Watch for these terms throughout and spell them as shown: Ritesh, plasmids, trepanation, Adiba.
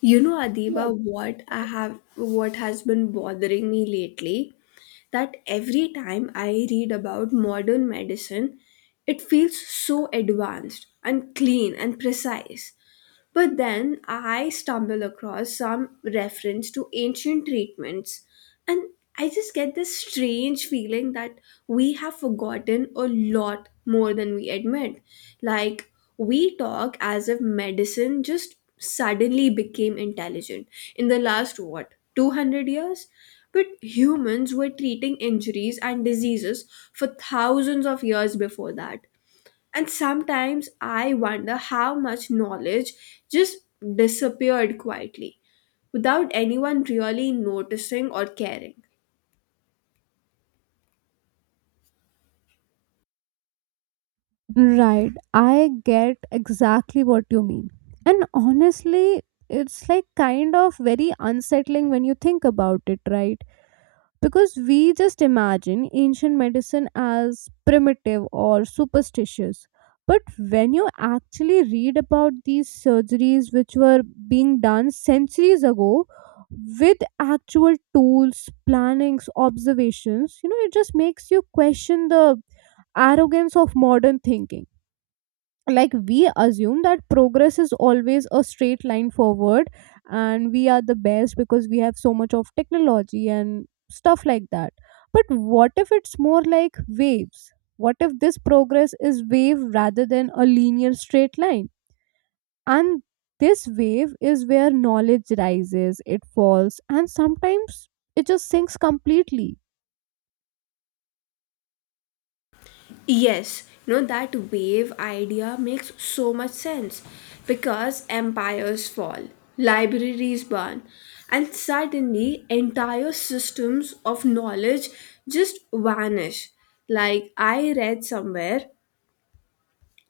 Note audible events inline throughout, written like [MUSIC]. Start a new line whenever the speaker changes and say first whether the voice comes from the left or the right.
left: You know, Adiba, what I have, what has been bothering me lately, that every time I read about modern medicine, it feels so advanced and clean and precise. But then I stumble across some reference to ancient treatments, and I just get this strange feeling that we have forgotten a lot more than we admit. Like, we talk as if medicine just suddenly became intelligent in the last, what, 200 years? But humans were treating injuries and diseases for thousands of years before that. And sometimes I wonder how much knowledge just disappeared quietly without anyone really noticing or caring.
right: Right. I get exactly what you mean. And honestly, it's like kind of very unsettling when you think about it, right? Because we just imagine ancient medicine as primitive or superstitious. But when you actually read about these surgeries which were being done centuries ago with actual tools, plannings, observations, it just makes you question the arrogance of modern thinking, like we assume that progress is always a straight line forward, and we are the best because we have so much of technology and stuff like that. But what if it's more like waves? What if this progress is wave rather than a linear straight line, and this wave is where knowledge rises, it falls, and sometimes it just sinks completely.
left: Yes, you know that wave idea makes so much sense because empires fall, libraries burn, and suddenly entire systems of knowledge just vanish. Like I read somewhere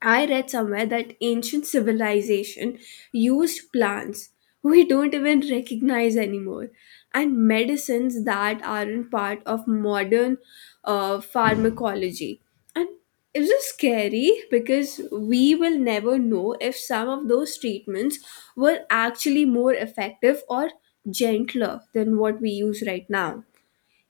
left: I read somewhere that ancient civilization used plants we don't even recognize anymore, and medicines that aren't part of modern pharmacology. And it's just scary because we will never know if some of those treatments were actually more effective or gentler than what we use right now.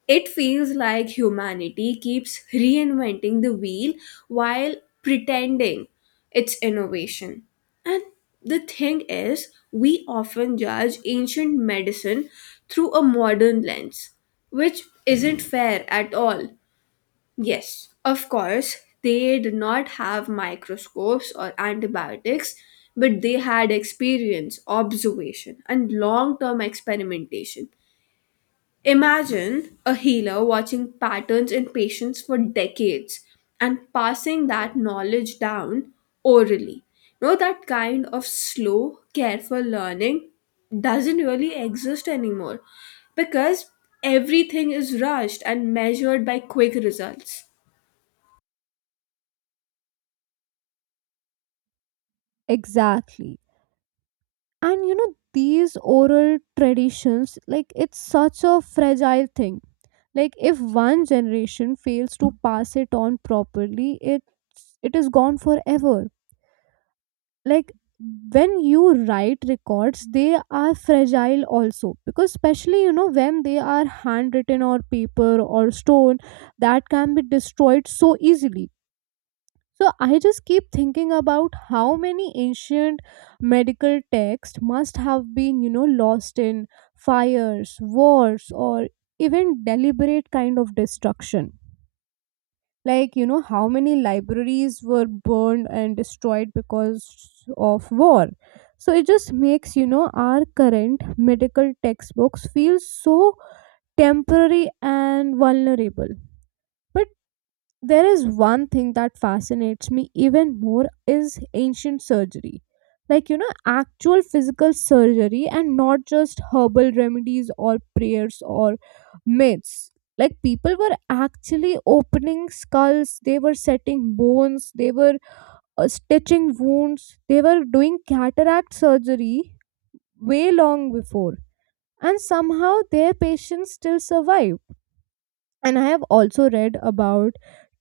left: It feels like humanity keeps reinventing the wheel while pretending it's innovation. And the thing is, we often judge ancient medicine through a modern lens, which isn't fair at all. Yes, of course, they did not have microscopes or antibiotics, but they had experience, observation, and long term experimentation. Imagine a healer watching patterns in patients for decades and passing that knowledge down orally. You know, that kind of slow, careful learning doesn't really exist anymore because everything is rushed and measured by quick results.
right: Exactly. And you know these oral traditions, like it's such a fragile thing. Like if one generation fails to pass it on properly, it is gone forever. Like when you write records, they are fragile also, because especially you know when they are handwritten or paper or stone, that can be destroyed so easily. So I just keep thinking about how many ancient medical texts must have been, you know, lost in fires, wars, or even deliberate kind of destruction. Like, you know, how many libraries were burned and destroyed because of war. So it just makes, you know, our current medical textbooks feel so temporary and vulnerable. But there is one thing that fascinates me even more is ancient surgery, like you know actual physical surgery and not just herbal remedies or prayers or myths. Like people were actually opening skulls, they were setting bones, they were stitching wounds, they were doing cataract surgery way long before, and somehow their patients still survive. And I have also read about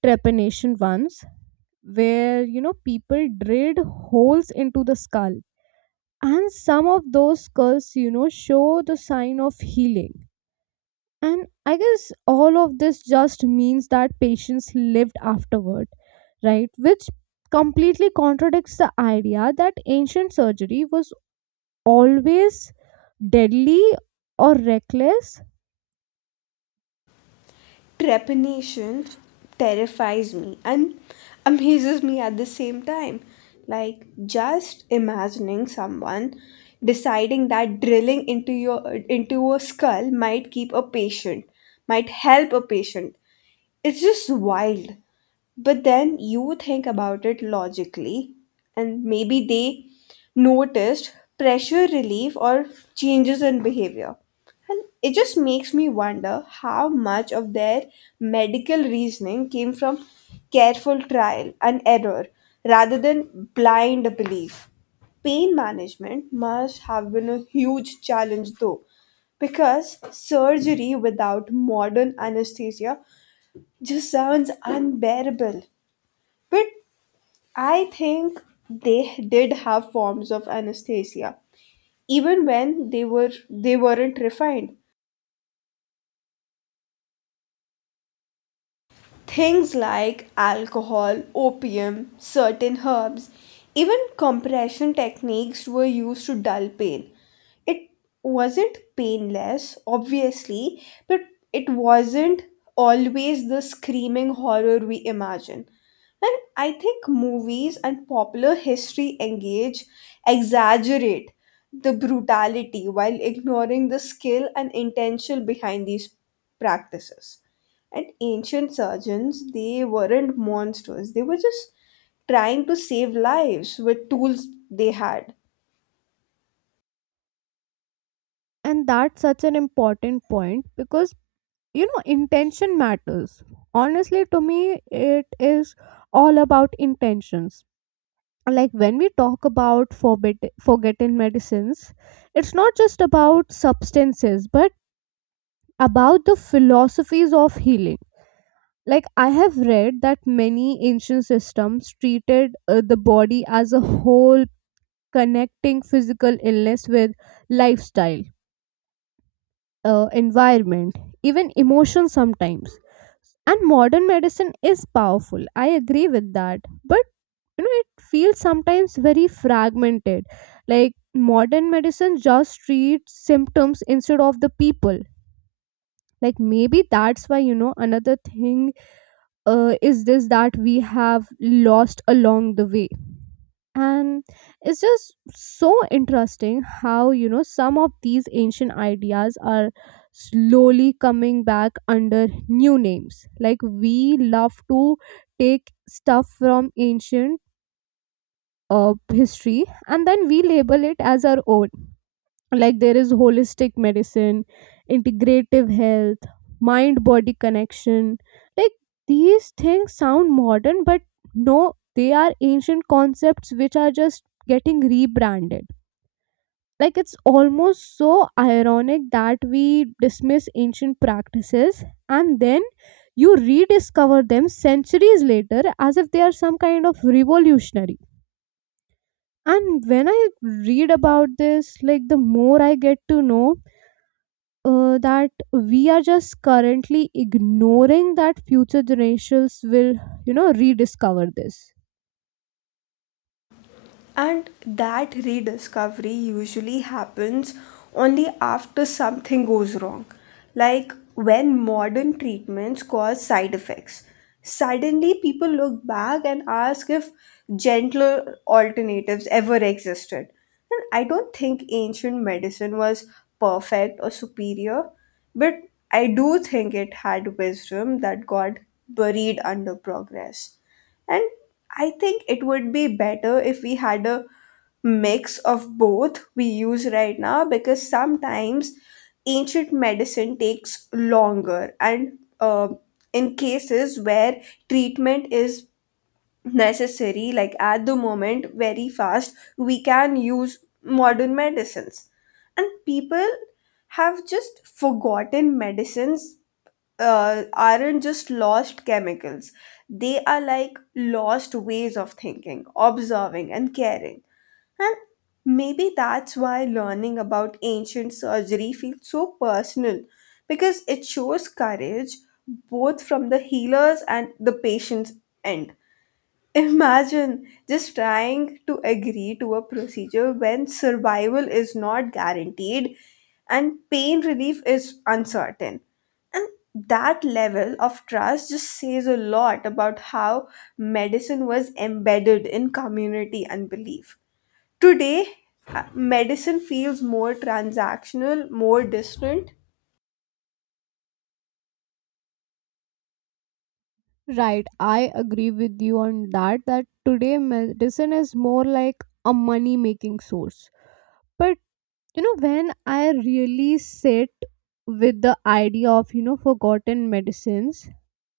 right: trepanation once, where you know people drilled holes into the skull, and some of those skulls, you know, show the sign of healing. And I guess all of this just means that patients lived afterward, right, which completely contradicts the idea that ancient surgery was always deadly or reckless.
left: Trepanation terrifies me and amazes me at the same time. Like just imagining someone deciding that drilling into your into a skull might might help a patient. It's just wild. But then you think about it logically, and maybe they noticed pressure relief or changes in behavior. And it just makes me wonder how much of their medical reasoning came from careful trial and error rather than blind belief. Pain management must have been a huge challenge, though, because surgery without modern anesthesia just sounds unbearable. But I think they did have forms of anesthesia, even when they weren't refined. Things like alcohol, opium, certain herbs, even compression techniques were used to dull pain. It wasn't painless, obviously, but it wasn't always the screaming horror we imagine. And I think movies and popular history exaggerate the brutality while ignoring the skill and intention behind these practices. And ancient surgeons, they weren't monsters. They were just trying to save lives with tools they had.
right: And that's such an important point, because you know intention matters. Honestly, to me it is all about intentions. Like when we talk about forgotten medicines, it's not just about substances but about the philosophies of healing. Like I have read that many ancient systems treated the body as a whole, connecting physical illness with lifestyle, environment, even emotion sometimes. And modern medicine is powerful. I agree with that. But you know, it feels sometimes very fragmented. Like modern medicine just treats symptoms instead of the people. Like maybe that's why you know another thing is this that we have lost along the way. And it's just so interesting how you know some of these ancient ideas are slowly coming back under new names, like we love to take stuff from ancient history and then we label it as our own. Like there is holistic medicine, integrative health, mind body connection. Like these things sound modern, but no, they are ancient concepts which are just getting rebranded. Like it's almost so ironic that we dismiss ancient practices and then you rediscover them centuries later as if they are some kind of revolutionary. And when I read about this, like the more I get to know that we are just currently ignoring that future generations will, you know, rediscover this.
left: And that rediscovery usually happens only after something goes wrong, like when modern treatments cause side effects. Suddenly, people look back and ask if gentler alternatives ever existed. And I don't think ancient medicine was perfect or superior, but I do think it had wisdom that got buried under progress. And I think it would be better if we had a mix of both we use right now because sometimes ancient medicine takes longer and uh, in cases where treatment is necessary like at the moment very fast we can use modern medicines and people have just forgotten medicines aren't just lost chemicals. They are like lost ways of thinking, observing, and caring. And maybe that's why learning about ancient surgery feels so personal because it shows courage both from the healers and the patient's end. Imagine just trying to agree to a procedure when survival is not guaranteed and pain relief is uncertain. And that level of trust just says a lot about how medicine was embedded in community and belief. Today, medicine feels more transactional, more distant.
right: Right, I agree with you on that. That today medicine is more like a money making source. But you know, when I really sit with the idea of you know forgotten medicines,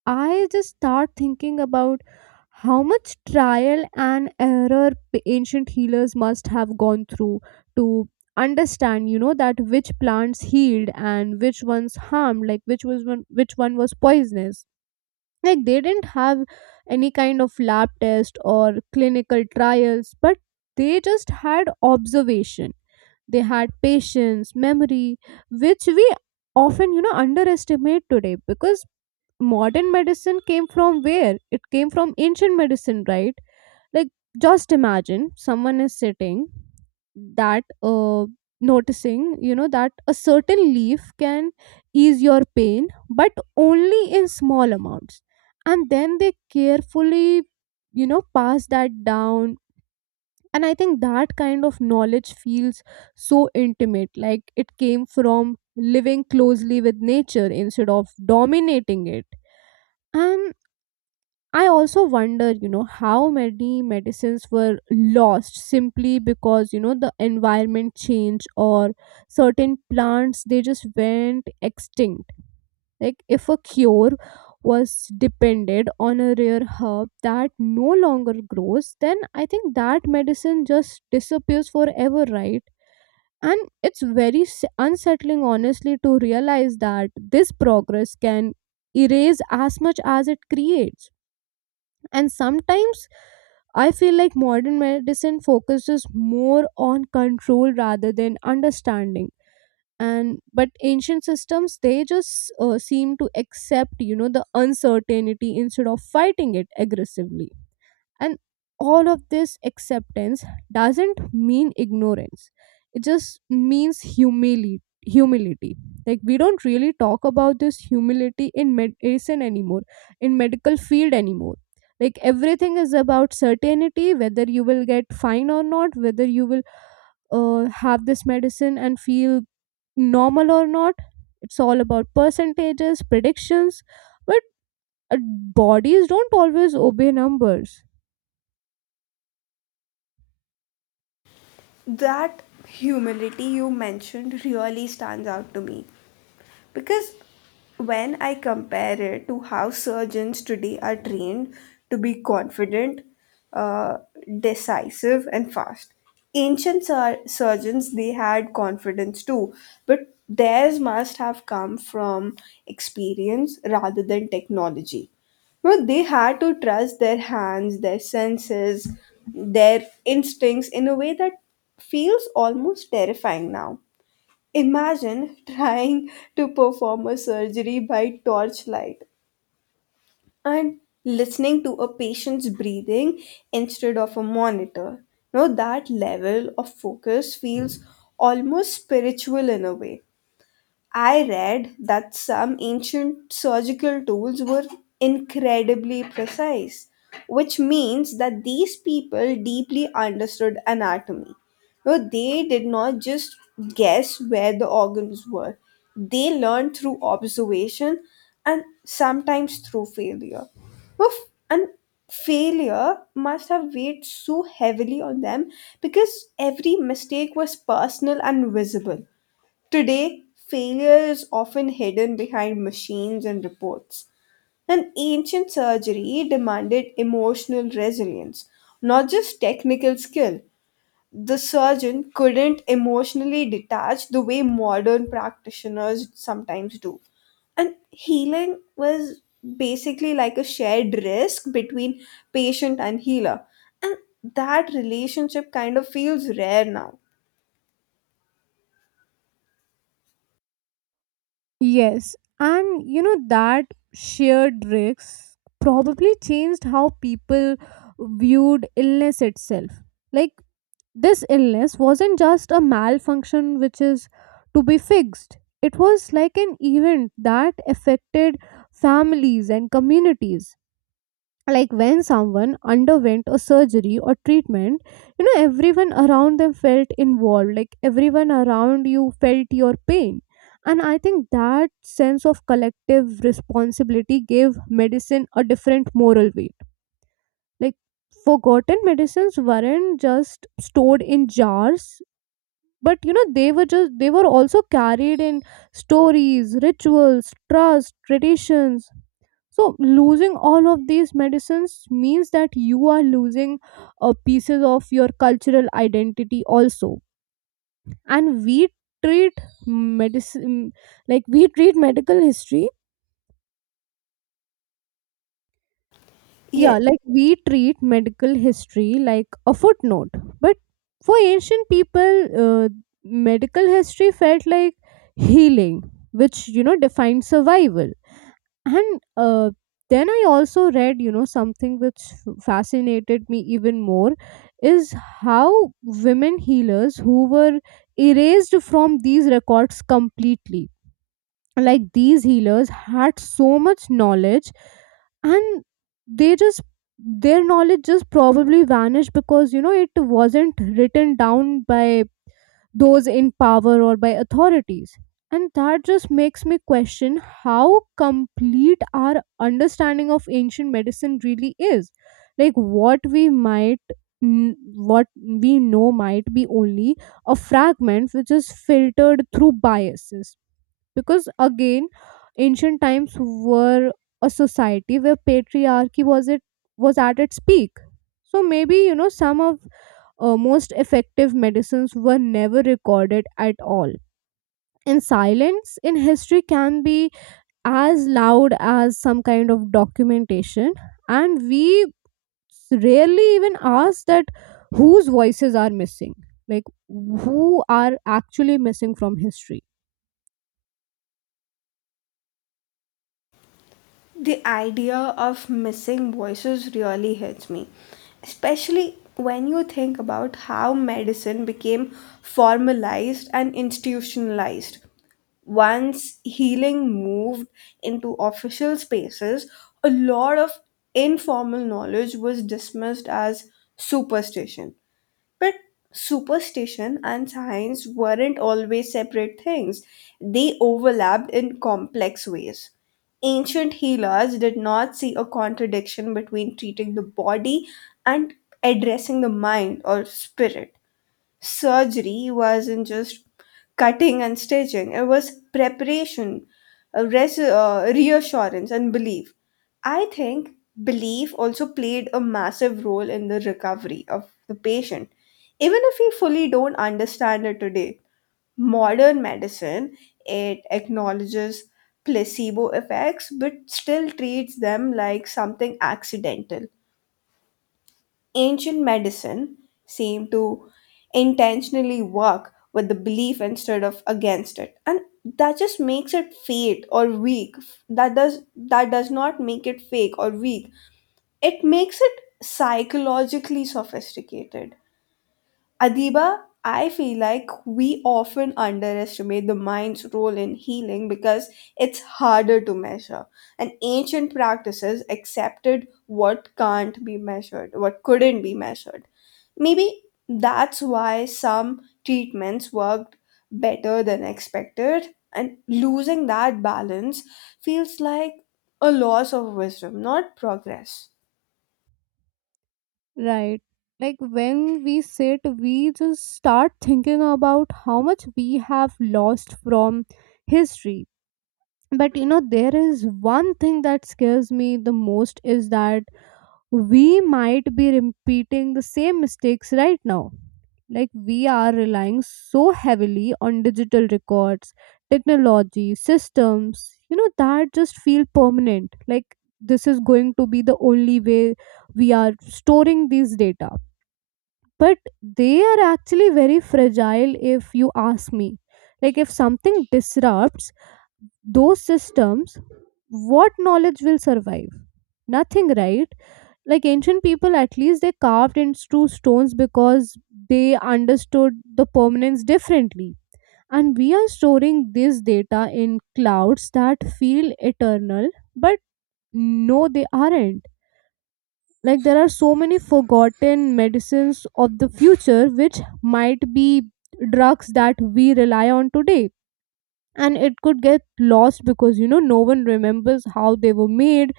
right: I just start thinking about how much trial and error ancient healers must have gone through to understand you know that which plants healed and which ones harmed, like which was one, which one was poisonous. Like they didn't have any kind of lab test or clinical trials, but they just had observation, they had patience, memory, which we often you know underestimate today. Because modern medicine came from where? It came from ancient medicine, right? Like, just imagine someone is sitting that, noticing, you know, that a certain leaf can ease your pain, but only in small amounts. And then they carefully, you know, pass that down. And I think that kind of knowledge feels so intimate, like it came from living closely with nature instead of dominating it. And I also wonder, you know, how many medicines were lost simply because, you know, the environment changed or certain plants, they just went extinct. Like, if a cure was depended on a rare herb that no longer grows, then I think that medicine just disappears forever, right? And it's very unsettling, honestly, to realize that this progress can erase as much as it creates. And sometimes I feel like modern medicine focuses more on control rather than understanding. And but ancient systems, they just seem to accept you know the uncertainty instead of fighting it aggressively. And all of this acceptance doesn't mean ignorance, it just means humility. Humility. Like we don't really talk about this humility in medicine anymore, in medical field anymore. Like everything is about certainty, whether you will get fine or not, whether you will have this medicine and feel normal or not. It's all about percentages, predictions, but uh, bodies don't always obey numbers.
left: That humility you mentioned really stands out to me because when I compare it to how surgeons today are trained to be confident, uh, decisive, and fast, surgeons they had confidence too, but theirs must have come from experience rather than technology. Well, they had to trust their hands, their senses, their instincts in a way that feels almost terrifying now. Imagine [LAUGHS] trying to perform a surgery by torchlight and listening to a patient's breathing instead of a monitor. Now, that level of focus feels almost spiritual in a way. I read that some ancient surgical tools were incredibly precise, which means that these people deeply understood anatomy. No, they did not just guess where the organs were, they learned through observation and sometimes through failure. Oof, and failure must have weighed so heavily on them because every mistake was personal and visible. Today, failure is often hidden behind machines and reports. And ancient surgery demanded emotional resilience, not just technical skill. The surgeon couldn't emotionally detach the way modern practitioners sometimes do. And healing was basically like a shared risk between patient and healer. And that relationship kind of feels rare now.
right: Yes, and you know that shared risk probably changed how people viewed illness itself. Like this illness wasn't just a malfunction which is to be fixed. It was like an event that affected families and communities. Like when someone underwent a surgery or treatment, you know everyone around them felt involved, like everyone around you felt your pain. And I think that sense of collective responsibility gave medicine a different moral weight. Like forgotten medicines weren't just stored in jars, but you know they were just, they were also carried in stories, rituals, trust, traditions. So losing all of these medicines means that you are losing pieces of your cultural identity also. And we treat medicine like we treat medical history.
left: Yes.
right: Yeah, like we treat medical history like a footnote. But for ancient people, medical history felt like healing, which you know defined survival. And then I also read you know something which fascinated me even more is how women healers who were erased from these records completely. Like these healers had so much knowledge, and they just, their knowledge just probably vanished because you know it wasn't written down by those in power or by authorities. And that just makes me question how complete our understanding of ancient medicine really is. Like what we might, what we know might be only a fragment which is filtered through biases. Because again, ancient times were a society where patriarchy was at its peak. So maybe you know some of most effective medicines were never recorded at all. And silence in history can be as loud as some kind of documentation, and we rarely even ask that whose voices are missing, like who are actually missing from history.
left: The idea of missing voices really hits me, especially when you think about how medicine became formalized and institutionalized. Once healing moved into official spaces, a lot of informal knowledge was dismissed as superstition. But superstition and science weren't always separate things, they overlapped in complex ways. Ancient healers did not see a contradiction between treating the body and addressing the mind or spirit. Surgery wasn't just cutting and stitching. It was preparation, reassurance, and belief. I think belief also played a massive role in the recovery of the patient. Even if we fully don't understand it today, modern medicine it acknowledges placebo effects but still treats them like something accidental. Ancient medicine seemed to intentionally work with the belief instead of against it, and that just makes it fake or weak. That does not make it fake or weak. It makes it psychologically sophisticated. Adiba, I feel like we often underestimate the mind's role in healing because it's harder to measure. And ancient practices accepted what couldn't be measured. Maybe that's why some treatments worked better than expected, and losing that balance feels like a loss of wisdom, not progress.
right: Right. Like when we sit, we just start thinking about how much we have lost from history. But you know there is one thing that scares me the most, is that we might be repeating the same mistakes right now. Like we are relying so heavily on digital records, technology systems, you know, that just feel permanent, like this is going to be the only way we are storing these data. But they are actually very fragile if you ask me. Like if something disrupts those systems, what knowledge will survive? Nothing, right? Like ancient people at least they carved into stones because they understood the permanence differently. And we are storing this data in clouds that feel eternal, but no, they aren't. Like there are so many forgotten medicines of the future which might be drugs that we rely on today, and it could get lost because you know no one remembers how they were made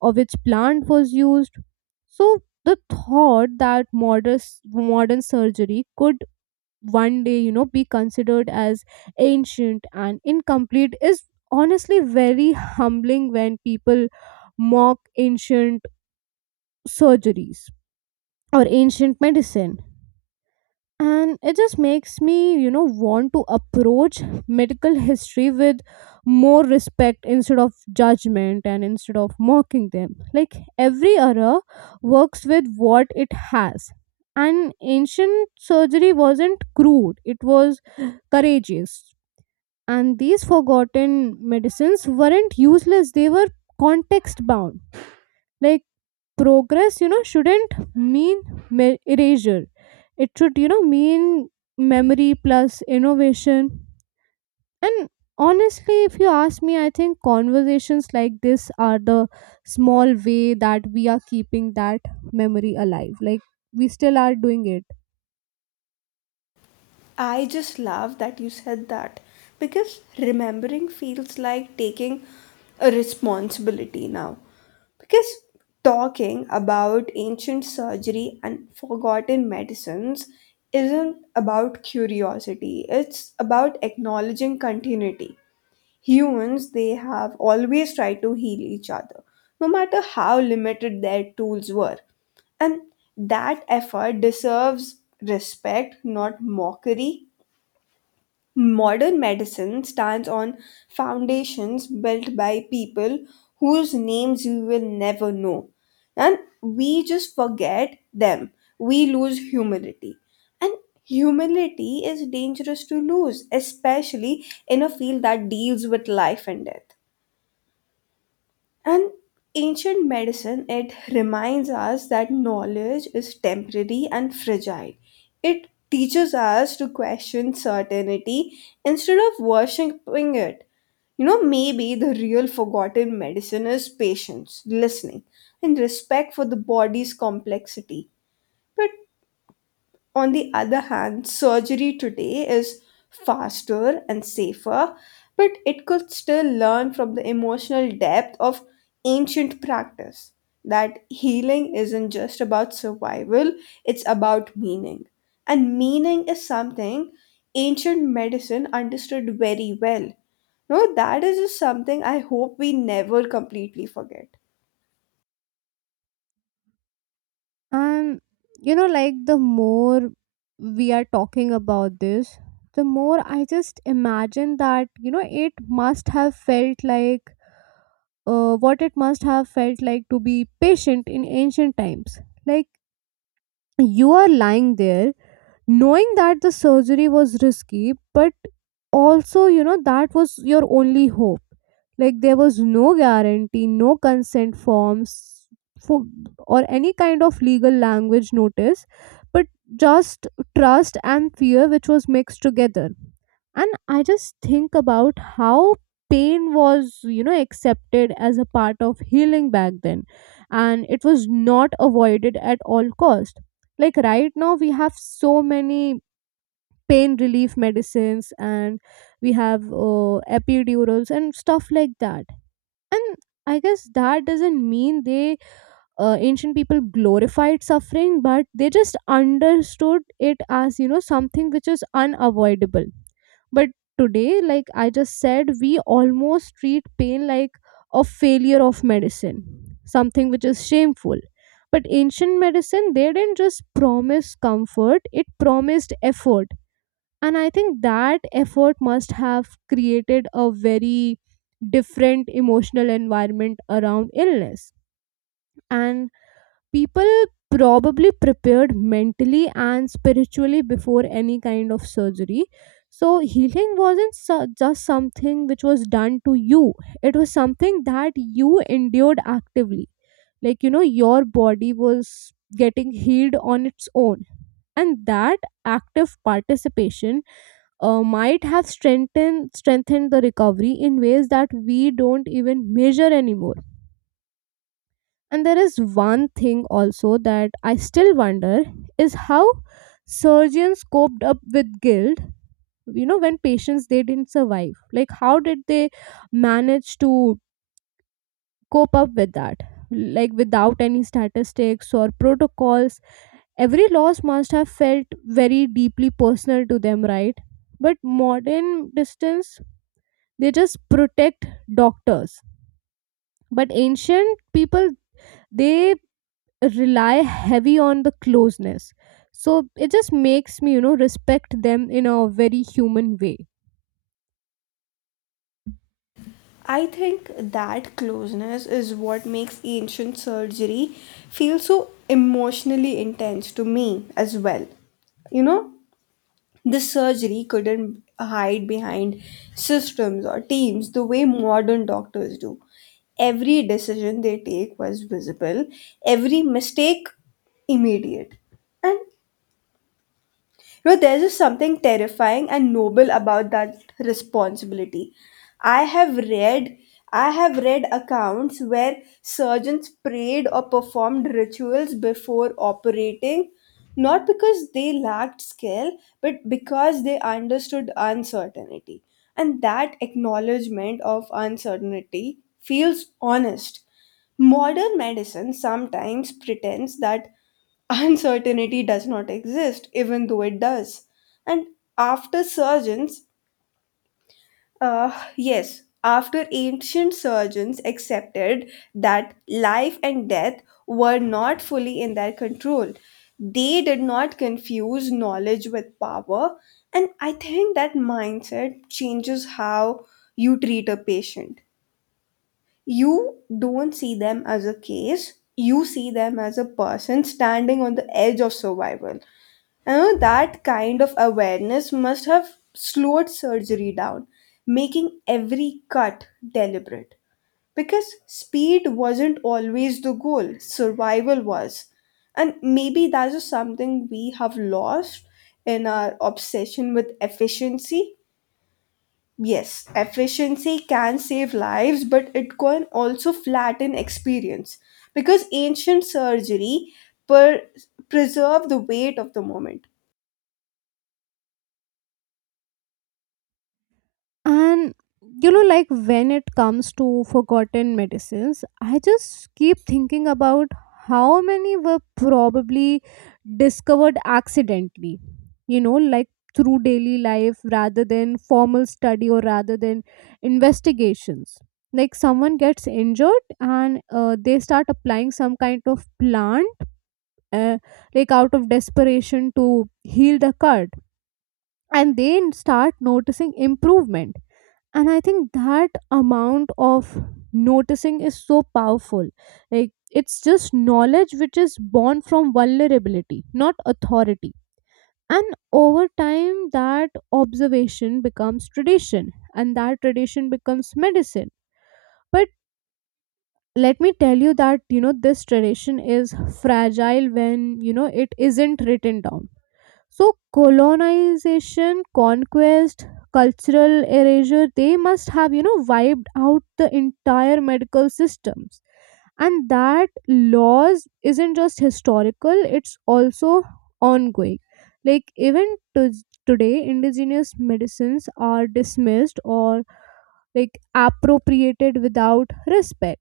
right: or which plant was used. So the thought that modern surgery could one day you know be considered as ancient and incomplete is honestly very humbling. When people mock ancient surgeries or ancient medicine, and it just makes me you know want to approach medical history with more respect instead of judgment, and instead of mocking them. Like every era works with what it has, and ancient surgery wasn't crude, it was courageous. And these forgotten medicines weren't useless, they were context bound. Like progress you know shouldn't mean erasure, it should you know mean memory plus innovation. And honestly, if you ask me, I think conversations like this are the small way that we are keeping that memory alive, like we still are doing it.
left: I just love that you said that because remembering feels like taking a responsibility now. Because talking about ancient surgery and forgotten medicines isn't about curiosity, it's about acknowledging continuity. Humans, they have always tried to heal each other, no matter how limited their tools were. And that effort deserves respect, not mockery. Modern medicine stands on foundations built by people whose names we will never know. And we just forget them. We lose humility. And humility is dangerous to lose, especially in a field that deals with life and death. And ancient medicine, it reminds us that knowledge is temporary and fragile. It teaches us to question certainty instead of worshipping it. You know, maybe the real forgotten medicine is patience, listening, and respect for the body's complexity. But on the other hand, surgery today is faster and safer, but it could still learn from the emotional depth of ancient practice that healing isn't just about survival, it's about meaning. And meaning is something ancient medicine understood very well. No, that is just something I hope we never completely forget.
right: And you know like the more we are talking about this, the more I just imagine that you know it must have felt like What it must have felt like to be patient in ancient times. Like, you are lying there knowing that the surgery was risky, but also, you know, that was your only hope. Like, there was no guarantee, no consent forms for, or any kind of legal language notice, but just trust and fear which was mixed together. And I just think about how pain was, you know, accepted as a part of healing back then, and it was not avoided at all cost. Like right now we have so many pain relief medicines, and we have epidurals and stuff like that. And I guess that doesn't mean they ancient people glorified suffering, but they just understood it as, you know, something which is unavoidable. But today, like I just said, we almost treat pain like a failure of medicine, something which is shameful. But ancient medicine, they didn't just promise comfort, it promised effort. And I think that effort must have created a very different emotional environment around illness. And people probably prepared mentally and spiritually before any kind of surgery. So, healing wasn't su- just something which was done to you, it was something that you endured actively. Like, you know, your body was getting healed on its own. And that active participation might have strengthened the recovery in ways that we don't even measure anymore. And there is one thing also that I still wonder is how surgeons coped up with guilt. You know, when patients they didn't survive, like how did they manage to cope up with that? Like, without any statistics or protocols, every loss must have felt very deeply personal to them, right? But modern distance, they just protect doctors. But ancient people, they rely heavy on the closeness, so it just makes me, you know, respect them in a very human way.
left: I think that closeness is what makes ancient surgery feel so emotionally intense to me as well. You know, the surgery couldn't hide behind systems or teams the way modern doctors do. Every decision they take was visible, every mistake immediate. And you know, there's just something terrifying and noble about that responsibility. I have read I have read accounts where surgeons prayed or performed rituals before operating, not because they lacked skill, but because they understood uncertainty. And that acknowledgement of uncertainty feels honest. Modern medicine sometimes pretends that uncertainty does not exist, even though it does. And after surgeons, yes, after ancient surgeons accepted that life and death were not fully in their control, they did not confuse knowledge with power. And I think that mindset changes how you treat a patient. You don't see them as a case, you see them as a person standing on the edge of survival. You know that kind of awareness must have slowed surgery down, making every cut deliberate. Because speed wasn't always the goal, survival was. And maybe that is something we have lost in our obsession with efficiency. Yes, efficiency can save lives, but it can also flatten experience. Because ancient surgery per- preserved the weight of the moment.
right: And you know, like when it comes to forgotten medicines, I just keep thinking about how many were probably discovered accidentally, you know, like through daily life rather than formal study or rather than investigations. Like, someone gets injured and they start applying some kind of plant, uh, like out of desperation to heal the cut, and they start noticing improvement. And I think that amount of noticing is so powerful. Like, it's just knowledge which is born from vulnerability, not authority. And over time that observation becomes tradition, and that tradition becomes medicine. But let me tell you that, you know, this tradition is fragile when, you know, it isn't written down. So, colonization, conquest, cultural erasure, they must have, you know, wiped out the entire medical systems. And that loss isn't just historical, it's also ongoing. Like, even today, indigenous medicines are dismissed or like appropriated without respect.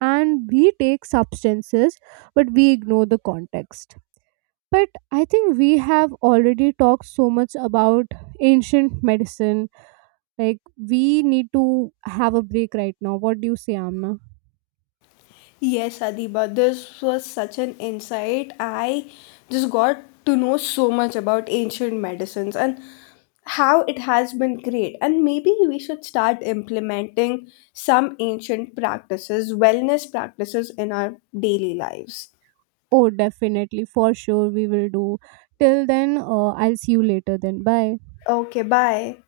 right: And we take substances, but we ignore the context. But I think we have already talked so much about ancient medicine. Like, we need to have a break right now. What do you say, Amna?
left: Yes, Adiba, this was such an insight. I just got to know so much about ancient medicines and how it has been great. And maybe we should start implementing some ancient practices, wellness practices in our daily lives.
right: Oh, definitely. For sure, we will do. Till then, I'll see you later then. Bye.
left: Okay, bye.